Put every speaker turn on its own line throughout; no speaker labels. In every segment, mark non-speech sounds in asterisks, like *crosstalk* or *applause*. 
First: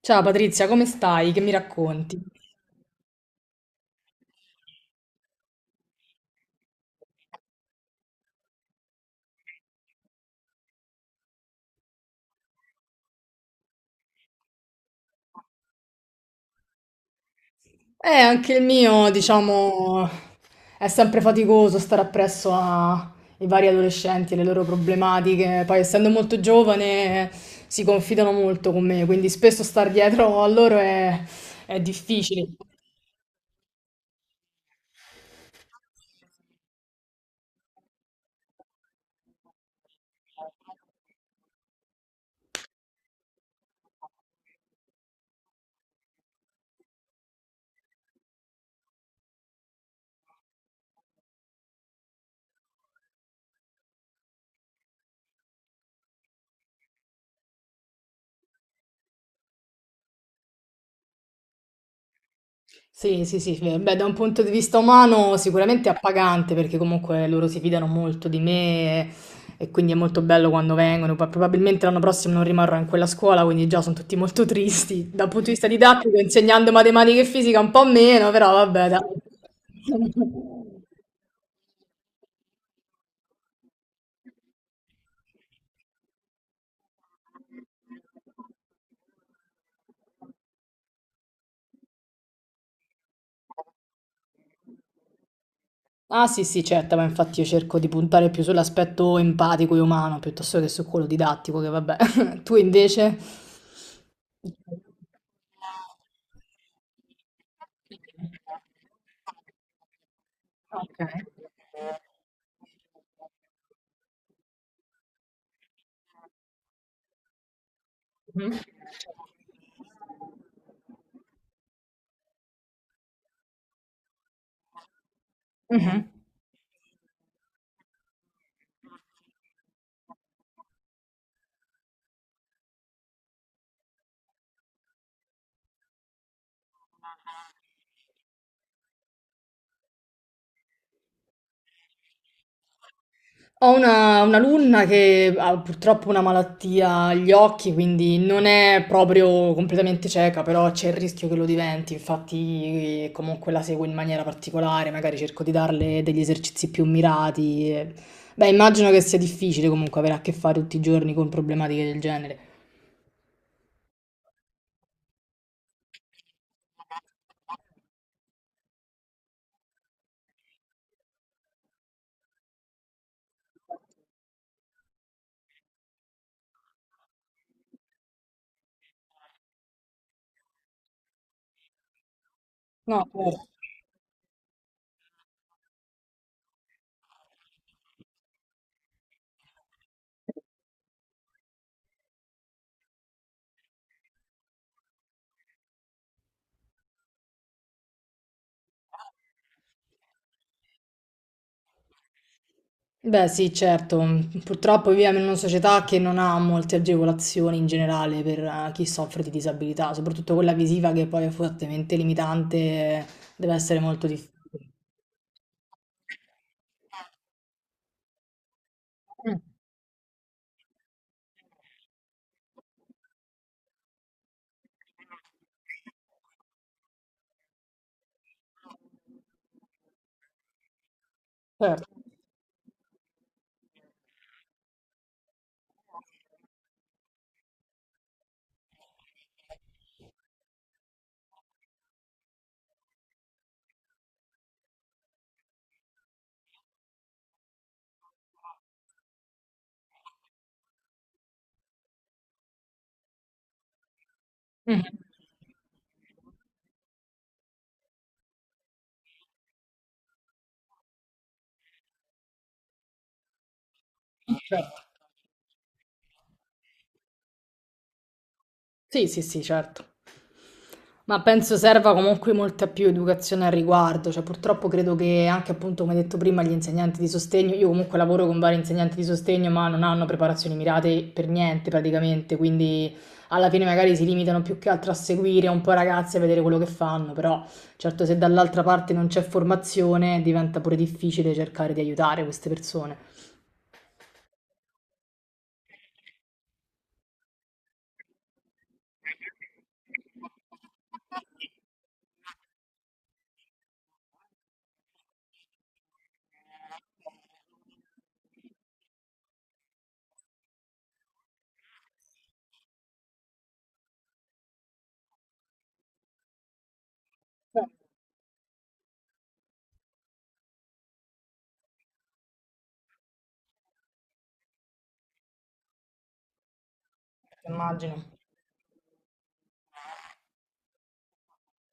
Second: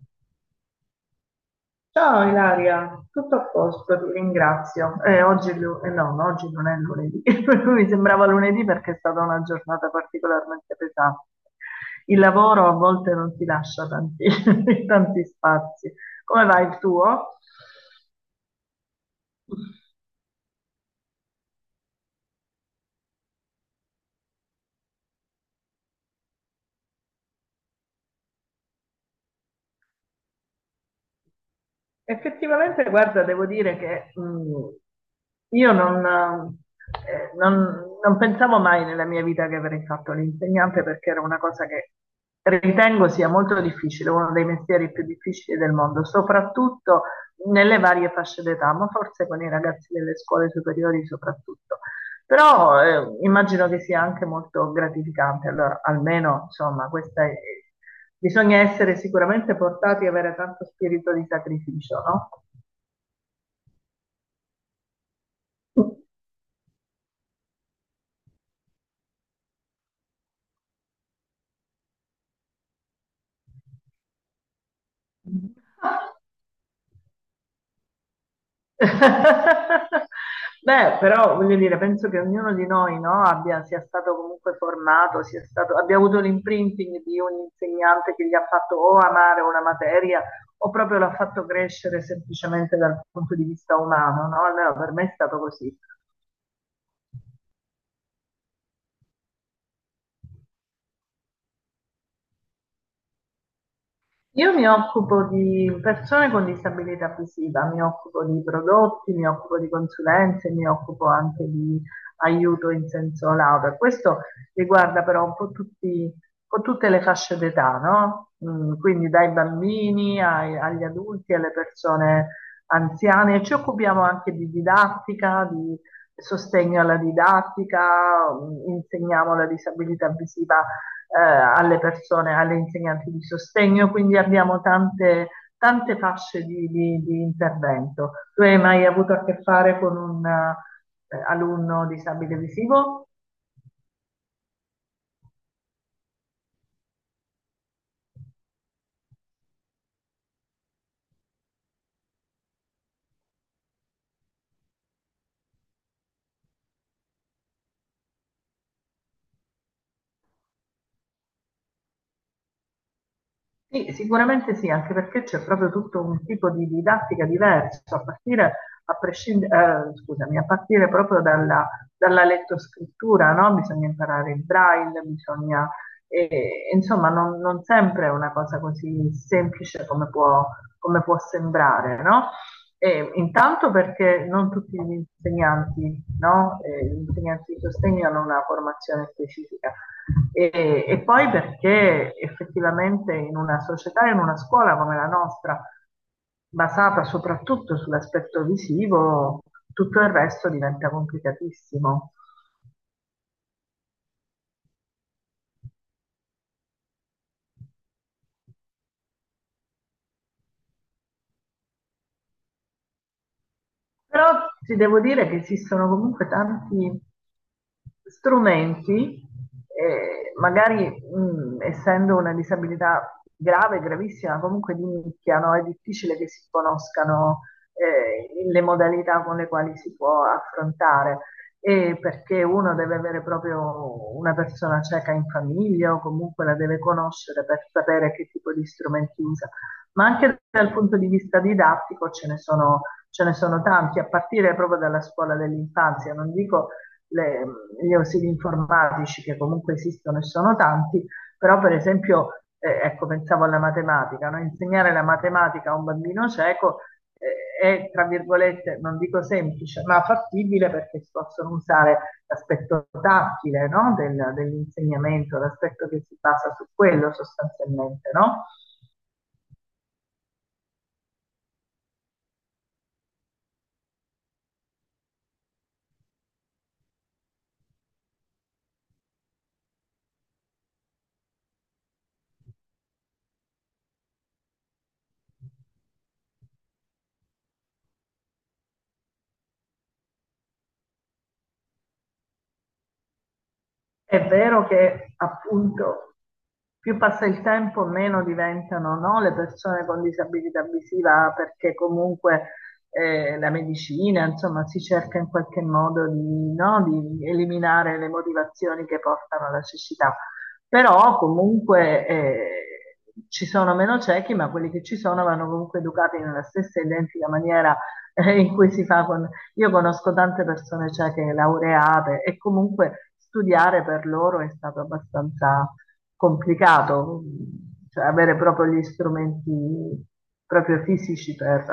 Ciao Patrizia, come stai? Che mi racconti?
Ciao Ilaria, tutto a posto, ti ringrazio. Oggi, è lu- no, no, oggi non è lunedì, *laughs* mi sembrava lunedì perché è stata una giornata particolarmente pesante. Il lavoro a volte non ti lascia tanti, *laughs* tanti spazi. Come va il tuo?
Anche il mio, diciamo, è sempre faticoso stare appresso ai vari adolescenti e le loro problematiche. Poi, essendo molto giovane, si confidano molto con me, quindi spesso star dietro a loro è difficile.
Effettivamente, guarda, devo dire che io non, non- non pensavo mai nella mia vita che avrei fatto l'insegnante, perché era una cosa che ritengo sia molto difficile, uno dei mestieri più difficili del mondo, soprattutto nelle varie fasce d'età, ma forse con i ragazzi delle scuole superiori soprattutto. Però immagino che sia anche molto gratificante, allora almeno insomma bisogna essere sicuramente portati e avere tanto spirito di sacrificio, no?
Sì, sì, sì, beh, beh, da un punto di vista umano sicuramente è appagante perché comunque loro si fidano molto di me e quindi è molto bello quando vengono. Poi probabilmente l'anno prossimo non rimarrò in quella scuola, quindi già sono tutti molto tristi. Dal punto di vista didattico, insegnando matematica e fisica un po' meno, però vabbè, dai.
*laughs*
*laughs*
Beh, però voglio dire, penso che ognuno di noi, no, sia stato comunque formato, abbia avuto l'imprinting di un insegnante che gli ha fatto o amare una materia o proprio l'ha fatto crescere semplicemente dal punto di vista umano, no? Almeno per me è stato così.
Ah sì, sì, certo, ma infatti io cerco di puntare più sull'aspetto empatico e umano piuttosto che su quello didattico, che vabbè. *laughs* Tu invece?
Io mi occupo di persone con disabilità visiva, mi occupo di prodotti, mi occupo di consulenze, mi occupo
Okay.
anche di aiuto in senso lato. Questo riguarda però un po' tutte le fasce d'età, no?
Mh-mh.
Mm, quindi agli adulti, alle persone anziane. Ci occupiamo anche di didattica, di
Mh-mh.
sostegno alla didattica, mm, insegniamo la disabilità visiva alle persone, alle insegnanti di sostegno, quindi abbiamo tante, tante fasce di intervento. Tu hai mai avuto a che fare con un alunno disabile visivo?
Ho una un'alunna che ha purtroppo una malattia agli occhi, quindi non è proprio completamente cieca, però c'è il rischio che lo diventi, infatti comunque la seguo in maniera particolare, magari cerco di darle degli esercizi più mirati e beh, immagino che sia difficile comunque avere a che fare tutti i giorni con problematiche del genere.
Sì, sicuramente sì, anche perché c'è proprio tutto un tipo di didattica diverso, a partire, a prescind- scusami, a partire proprio dalla, dalla lettoscrittura, no? Bisogna imparare il braille, bisogna, insomma, non sempre è una cosa così semplice come come può sembrare, no?
No,
E
cer
intanto perché non tutti gli insegnanti, no? Gli insegnanti di sostegno hanno una formazione specifica e poi perché effettivamente in una società, in una scuola come la nostra, basata soprattutto sull'aspetto visivo, tutto il resto diventa complicatissimo.
Beh, sì, certo. Purtroppo viviamo in una società che non ha molte agevolazioni in generale per chi soffre di disabilità, soprattutto quella visiva che poi è fortemente limitante, deve essere molto
Però
difficile.
ti devo dire che esistono comunque tanti strumenti,
Mm.
magari essendo una disabilità grave, gravissima, comunque di nicchia, no? È difficile che si conoscano le modalità con le quali si può affrontare,
Certo.
e perché uno deve avere proprio una persona cieca in famiglia o comunque la deve conoscere per sapere che tipo di strumenti usa. Ma anche dal punto di vista didattico ce ne sono tanti, a partire proprio dalla scuola dell'infanzia, non dico le- gli ausili informatici che comunque esistono e sono tanti, però per esempio, ecco, pensavo alla matematica, no? Insegnare la
Mhm.
matematica a un bambino cieco è, tra virgolette, non dico semplice, ma fattibile, perché si possono usare l'aspetto tattile, no?
Certo.
Dell'insegnamento, l'aspetto che si basa su quello sostanzialmente, no?
Sì, sì, sì, certo. Ma penso serva comunque molta più educazione al riguardo, cioè purtroppo credo che anche appunto come detto prima gli insegnanti di sostegno, io comunque lavoro con vari insegnanti di sostegno ma non hanno preparazioni mirate per niente praticamente, quindi alla fine magari si limitano più che altro a seguire un po' i ragazzi e a vedere quello che fanno, però certo se dall'altra parte non c'è formazione diventa pure difficile cercare di aiutare queste persone,
È vero che appunto più passa il tempo, meno diventano, no, le persone con disabilità visiva, perché comunque la medicina, insomma, si cerca in qualche modo di, no, di eliminare le motivazioni che portano alla cecità. Però comunque ci sono meno ciechi, ma quelli che ci sono vanno comunque educati nella stessa identica maniera in cui si fa con io conosco tante persone cieche laureate e comunque studiare per loro è stato abbastanza complicato,
immagino.
cioè avere proprio gli strumenti proprio fisici per...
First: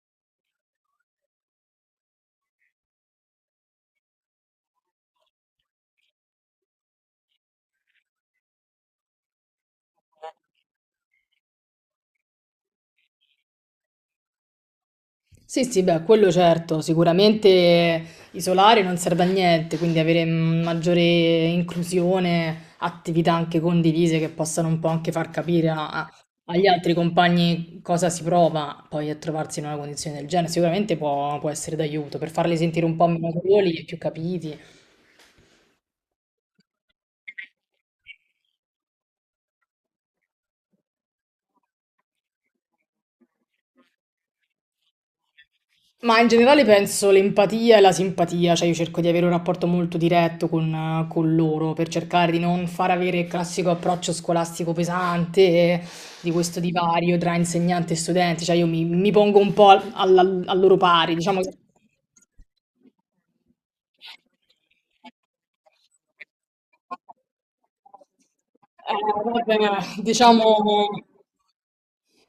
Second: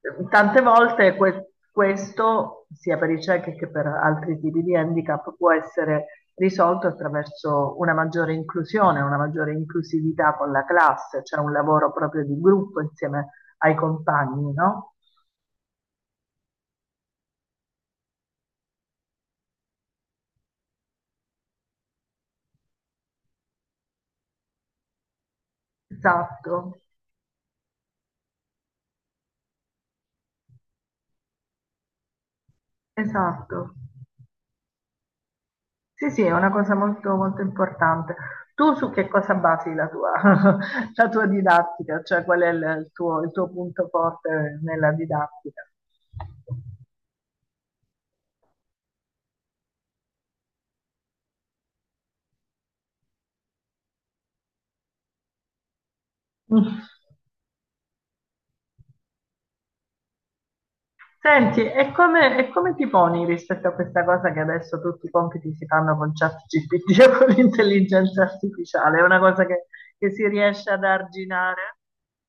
tante volte questo, sia per i ciechi che per altri tipi di handicap, può essere risolto attraverso una maggiore inclusione, una maggiore inclusività con la classe, cioè un lavoro proprio di gruppo insieme ai compagni, no?
Sì, sì, beh, quello certo, sicuramente isolare non serve a niente, quindi avere mm, maggiore inclusione, attività anche condivise che possano un po' anche far capire agli
Esatto.
altri compagni cosa si prova poi a trovarsi in una condizione del genere, sicuramente può, può essere d'aiuto per farli sentire un po' meno soli
Esatto.
e più capiti.
Sì, sì, è una cosa molto, molto importante. Tu su che cosa basi la tua, *laughs* la tua didattica? Cioè, qual è il tuo punto forte nella didattica?
Ma in generale penso l'empatia e la simpatia, cioè io cerco di avere un rapporto molto diretto con loro per cercare di non far avere il classico approccio scolastico pesante di questo
Mm.
divario tra insegnante e studenti, cioè io mi pongo un po' al, al loro pari, diciamo,
Senti, e come ti poni rispetto a questa cosa che adesso tutti i compiti si fanno con ChatGPT *laughs* o con l'intelligenza artificiale? È una
eh,
cosa
vabbè,
che si
diciamo.
riesce ad arginare?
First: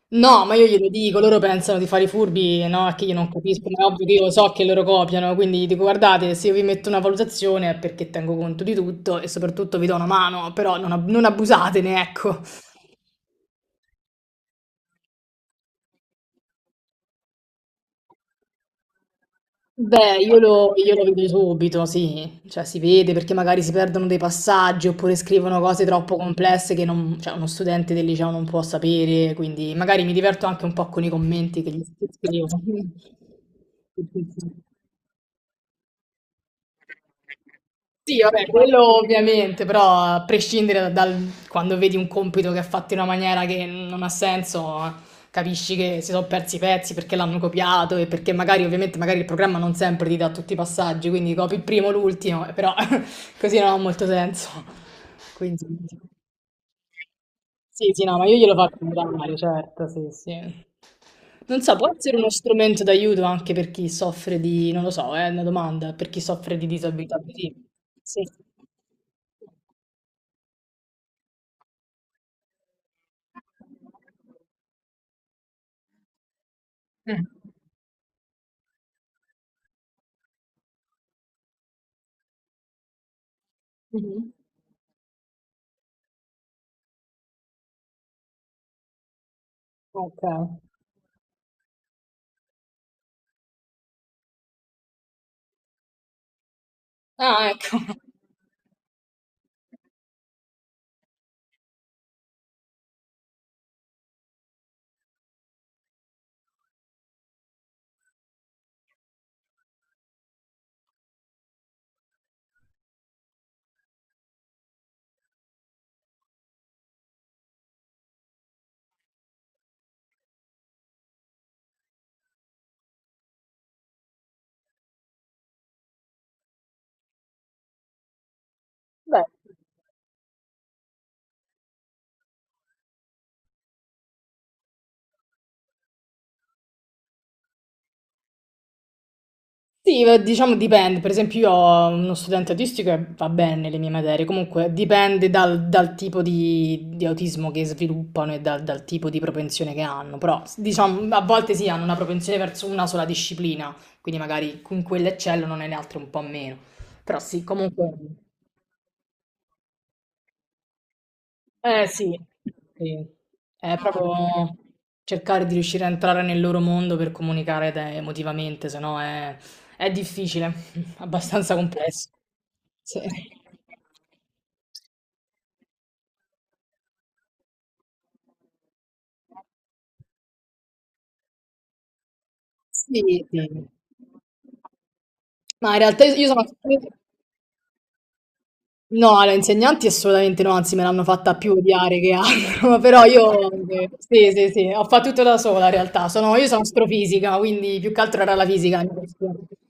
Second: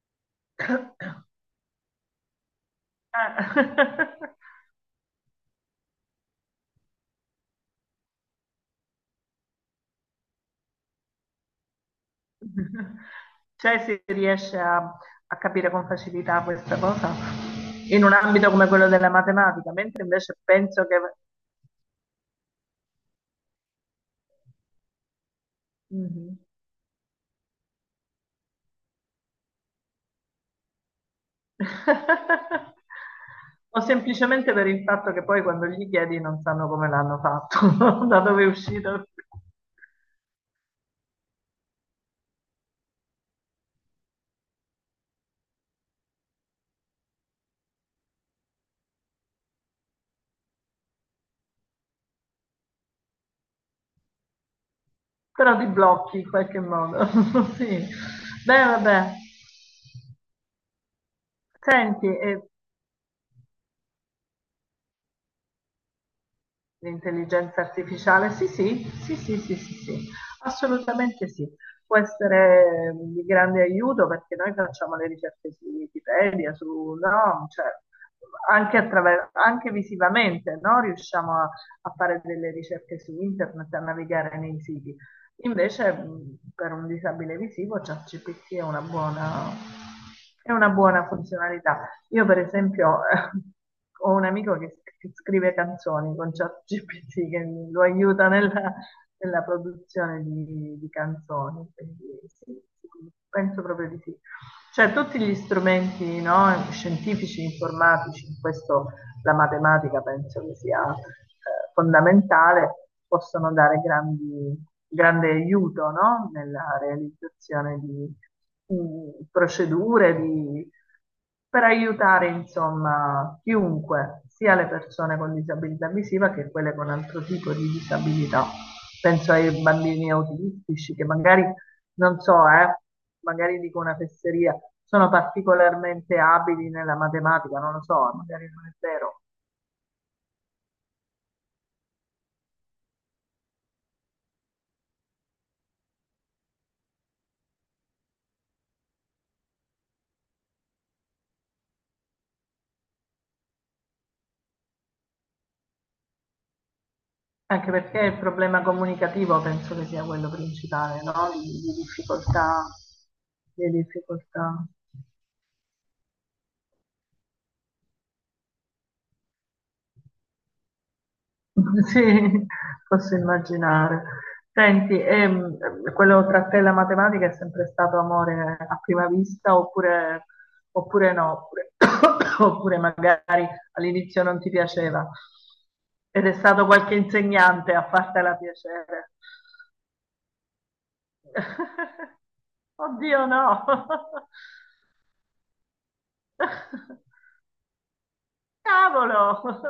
No, ma io glielo
*coughs*
dico, loro pensano di fare i furbi, no? Che io non capisco, ma è ovvio
Eh.
che io
*laughs*
so che loro copiano, quindi gli dico guardate, se io vi metto una valutazione è perché tengo conto di tutto e soprattutto vi do una mano, però non abusatene, ecco.
*laughs* Cioè si riesce a capire con facilità questa cosa in un ambito come quello della matematica, mentre
Beh,
invece penso
io
che...
lo vedo subito, sì, cioè si vede perché magari si perdono dei passaggi oppure scrivono cose troppo
Mhm.
complesse che cioè, uno studente del liceo non può sapere, quindi magari mi diverto anche un po' con i commenti che gli scrivo.
*laughs* O semplicemente
*laughs*
per il fatto che poi quando gli chiedi non sanno come l'hanno fatto, *laughs* da
Sì,
dove
vabbè,
è
quello
uscito,
ovviamente, però a prescindere dal quando vedi un compito che è fatto in una maniera che non ha senso, capisci che si sono persi i pezzi perché l'hanno copiato e perché magari ovviamente magari il programma non sempre ti dà tutti i passaggi, quindi copi il primo, l'ultimo, però *laughs* così non ha molto senso.
però
Quindi
ti blocchi in qualche modo. *laughs* Sì.
sì, sì, no, ma io glielo
Beh,
faccio
vabbè.
notare, certo, sì, sì. Non so, può
Senti,
essere uno strumento d'aiuto anche per chi soffre di, non lo so, è una domanda, per chi soffre di disabilità. Sì.
l'intelligenza
Sì.
artificiale, sì, sì, sì, sì, sì, sì, sì, assolutamente sì. Può essere di grande aiuto, perché noi facciamo le ricerche su Wikipedia, su, no, cioè, anche, anche visivamente, no? Riusciamo a fare delle ricerche su internet, a
Mhm.
navigare nei siti. Invece, per un disabile visivo, ChatGPT
Ok.
è una buona funzionalità. Io per esempio *laughs* ho un amico che scrive canzoni con ChatGPT
Ah, ecco.
lo aiuta nella, nella produzione di canzoni, quindi sì, sì, penso proprio di sì. Cioè tutti gli strumenti, no, scientifici, informatici, in questo la matematica penso che sia fondamentale, possono dare grandi, grande aiuto, no? Nella realizzazione di procedure, di- per aiutare insomma chiunque, sia le persone con disabilità visiva che quelle con altro tipo di disabilità.
Beh,
Penso ai bambini autistici che magari, non so, magari dico una fesseria, sono particolarmente abili nella matematica, non lo so, magari non è vero,
sì, diciamo dipende, per esempio io ho uno studente autistico e va bene nelle mie materie, comunque dipende dal, dal tipo di autismo che sviluppano e dal, dal tipo di propensione che hanno, però diciamo a volte sì hanno una propensione verso una sola disciplina, quindi magari in quella eccellono, nelle altre un po' meno, però sì,
anche
comunque...
perché il problema comunicativo penso che sia quello principale, no? Di
Eh sì,
difficoltà,
sì.
di
È proprio
difficoltà.
cercare di riuscire a entrare nel loro mondo per comunicare emotivamente, se no è, è difficile, *laughs* abbastanza
*laughs*
complesso.
Sì,
Sì.
posso immaginare. Senti, quello tra te e la matematica è sempre stato amore a prima vista oppure, oppure no? Oppure, *coughs* oppure
Sì,
magari
sì.
all'inizio non ti piaceva
Ma in realtà
ed
io
è
sono...
stato qualche insegnante a fartela piacere.
No, alle insegnanti assolutamente no, anzi me l'hanno fatta più odiare che
*laughs*
altro, *laughs* però
Oddio,
io
no!
sì, sì, sì, ho fatto tutto da sola in realtà, sono, io sono
*laughs*
astrofisica, quindi più che altro era la fisica, la mia passione.
Cavolo, *laughs*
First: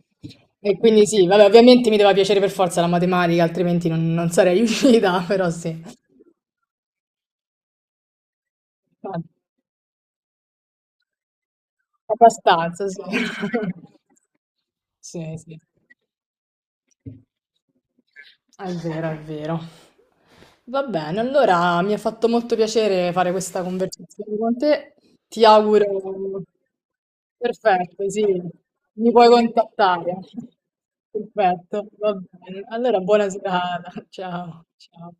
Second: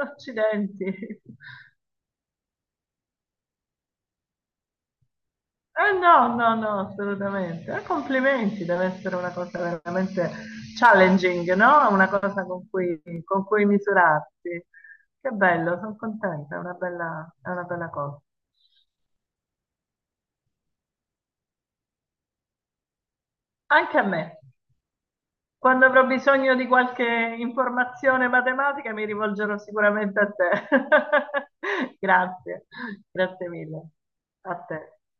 E quindi
accidenti.
sì, vabbè, ovviamente mi doveva piacere per forza la matematica, altrimenti non, non sarei riuscita, *laughs* però sì,
Eh no, no, no, assolutamente. Complimenti, deve essere una cosa veramente challenging, no? Una cosa
abbastanza, sì.
con
*laughs*
cui misurarsi. Che
Sì, sì.
bello, sono contenta, è una bella cosa.
È vero, è vero. Va bene, allora mi ha fatto molto piacere fare questa
Anche a
conversazione
me.
con te. Ti
Quando avrò
auguro...
bisogno di qualche
Perfetto, sì,
informazione matematica mi
mi puoi
rivolgerò
contattare.
sicuramente a
*laughs*
te.
Perfetto,
*laughs*
va bene.
Grazie,
Allora, buona
grazie mille.
serata.
A
Ciao,
te.
ciao.